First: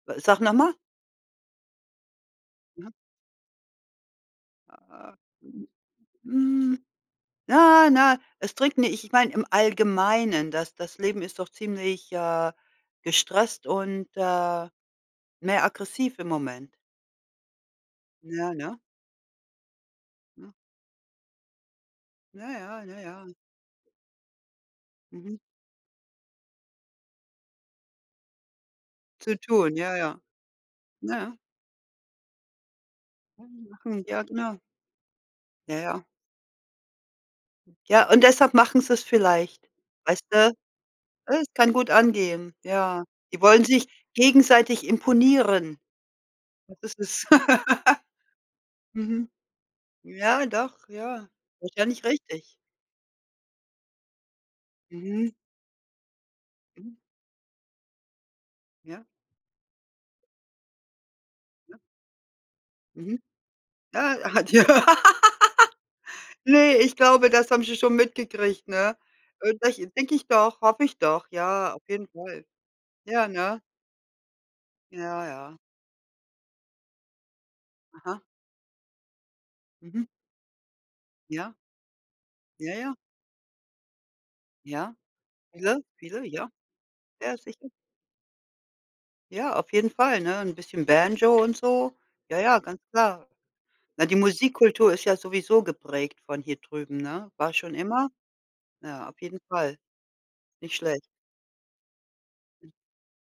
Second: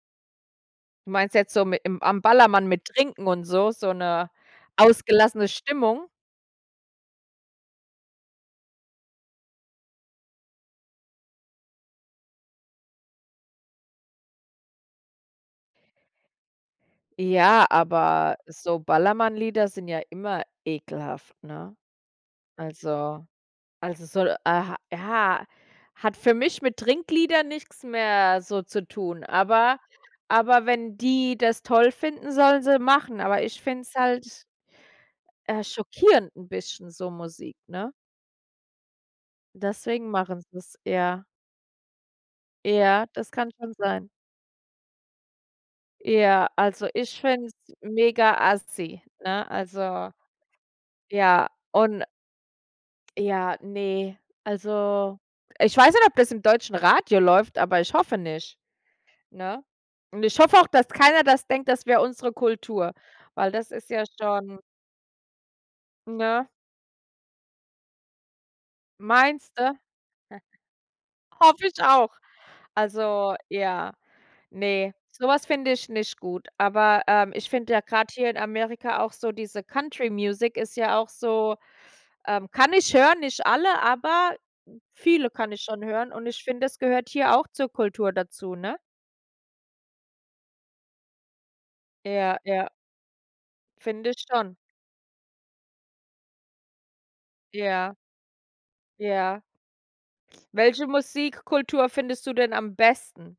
Wa sag noch mal. Du meinst jetzt so mit'm am Ballermann mit Mhm. Trinken und so, so 'ne Ah, ausgelassene mhm, Stimmung? mm, na, na, es Trinken nicht. Ich meine, im Allgemeinen, das das Leben ist doch ziemlich, äh, gestresst und, äh, mehr aggressiv im Moment. Ja, aber Ja, ne? so Ballermannlieder sind ja immer Ne? ekelhaft, ne? Ja, ja. Ja, Also ja. also, es soll ah, Mhm. ja hat für mich mit Trinkliedern nix mehr so zu tun. Zu tun. Aber Ja, ja. aber wenn Na ja. die das toll finden, sollen sie machen. Aber ich finde es Rumlachen. Ja, halt genau. äh, Ja, ja. schockierend 'n bisschen, so Musik, ne? Ja, und deshalb machen sie’s vielleicht, Deswegen weißt du? machen sie's, ja. Äh, es kann gut angehen. Ja, Ja, das die kann wollen schon sich sein. gegenseitig imponieren. Ja, Das also ist ich es. finde es mega-assi, Mhm. ne? Also, Ja, doch, ja, ja, ist ja und nicht richtig. Ja, ne. Also, Mhm. ich weiß nicht, ob das im deutschen Mhm. Radio läuft, aber ich hoffe nicht, Ja. ne? Und ich hoffe auch, dass keiner das denkt, Ja. das wäre unsere Kultur, Mhm. weil das ist ja Ah, ah, d schon ja. Ne? Ne, ich glaube, das haben sie schon mitgekriegt, ne? Meinst Oder du? ich denke ich doch hoffe ich doch. Hoffe Ja, ich auf jeden auch. Fall. Ja, Also, ne? ja, ne, Ja, so was ja. finde ich nicht gut. Aber, ähm, ich finde ja gerade Aha. hier in Amerika auch so diese Mhm. Country Music ist ja auch Ja. so ähm, kann Ja, ich ja. hören, nicht alle, aber Ja, viele kann ich viele, schon hören. viele, Und ich ja, finde, es gehört hier ja, auch sicher. zur Kultur dazu, ne? Ja, auf jeden Fall, ne, 'n bisschen Banjo und so. Ja, Ja, ja, ja. ganz klar. Na, Finde die ich schon. Musikkultur ist ja sowieso geprägt von hier drüben, ne? War schon Ja. immer. Ja, auf jeden Ja. Fall. Nicht Welche schlecht. Musikkultur findest du denn am besten?